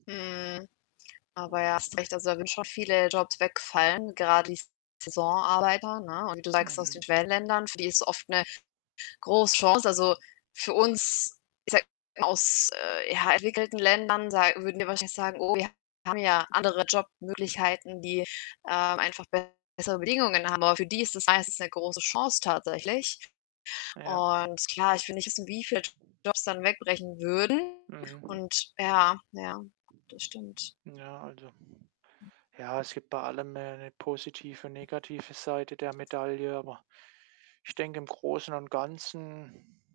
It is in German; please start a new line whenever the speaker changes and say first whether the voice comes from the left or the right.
left: Mhm. Aber ja, hast recht. Also, da würden schon viele Jobs wegfallen, gerade die Saisonarbeiter, ne? Und wie du sagst, aus den
right: Mhm.
left: Schwellenländern, für die ist es oft 'ne große Chance. Also, für uns ich sage mal aus, äh, ja, entwickelten Ländern, sa würden wir wahrscheinlich sagen: Oh, wir haben ja andere Jobmöglichkeiten, die, ähm, einfach bessere Bedingungen ha Aber für die ist es meistens 'ne große Chance tatsächlich
right: Ja.
left: und klar, ich will nicht wissen, wie viele Jobs dann wegbrechen würden
right: Mhm.
left: und ja, ja, das stimmt.
right: Hm, ja, also ja, es gibt bei allem, 'ne 'ne positive und negative Seite der Medaille, aber ich denke, im Großen und Ganzen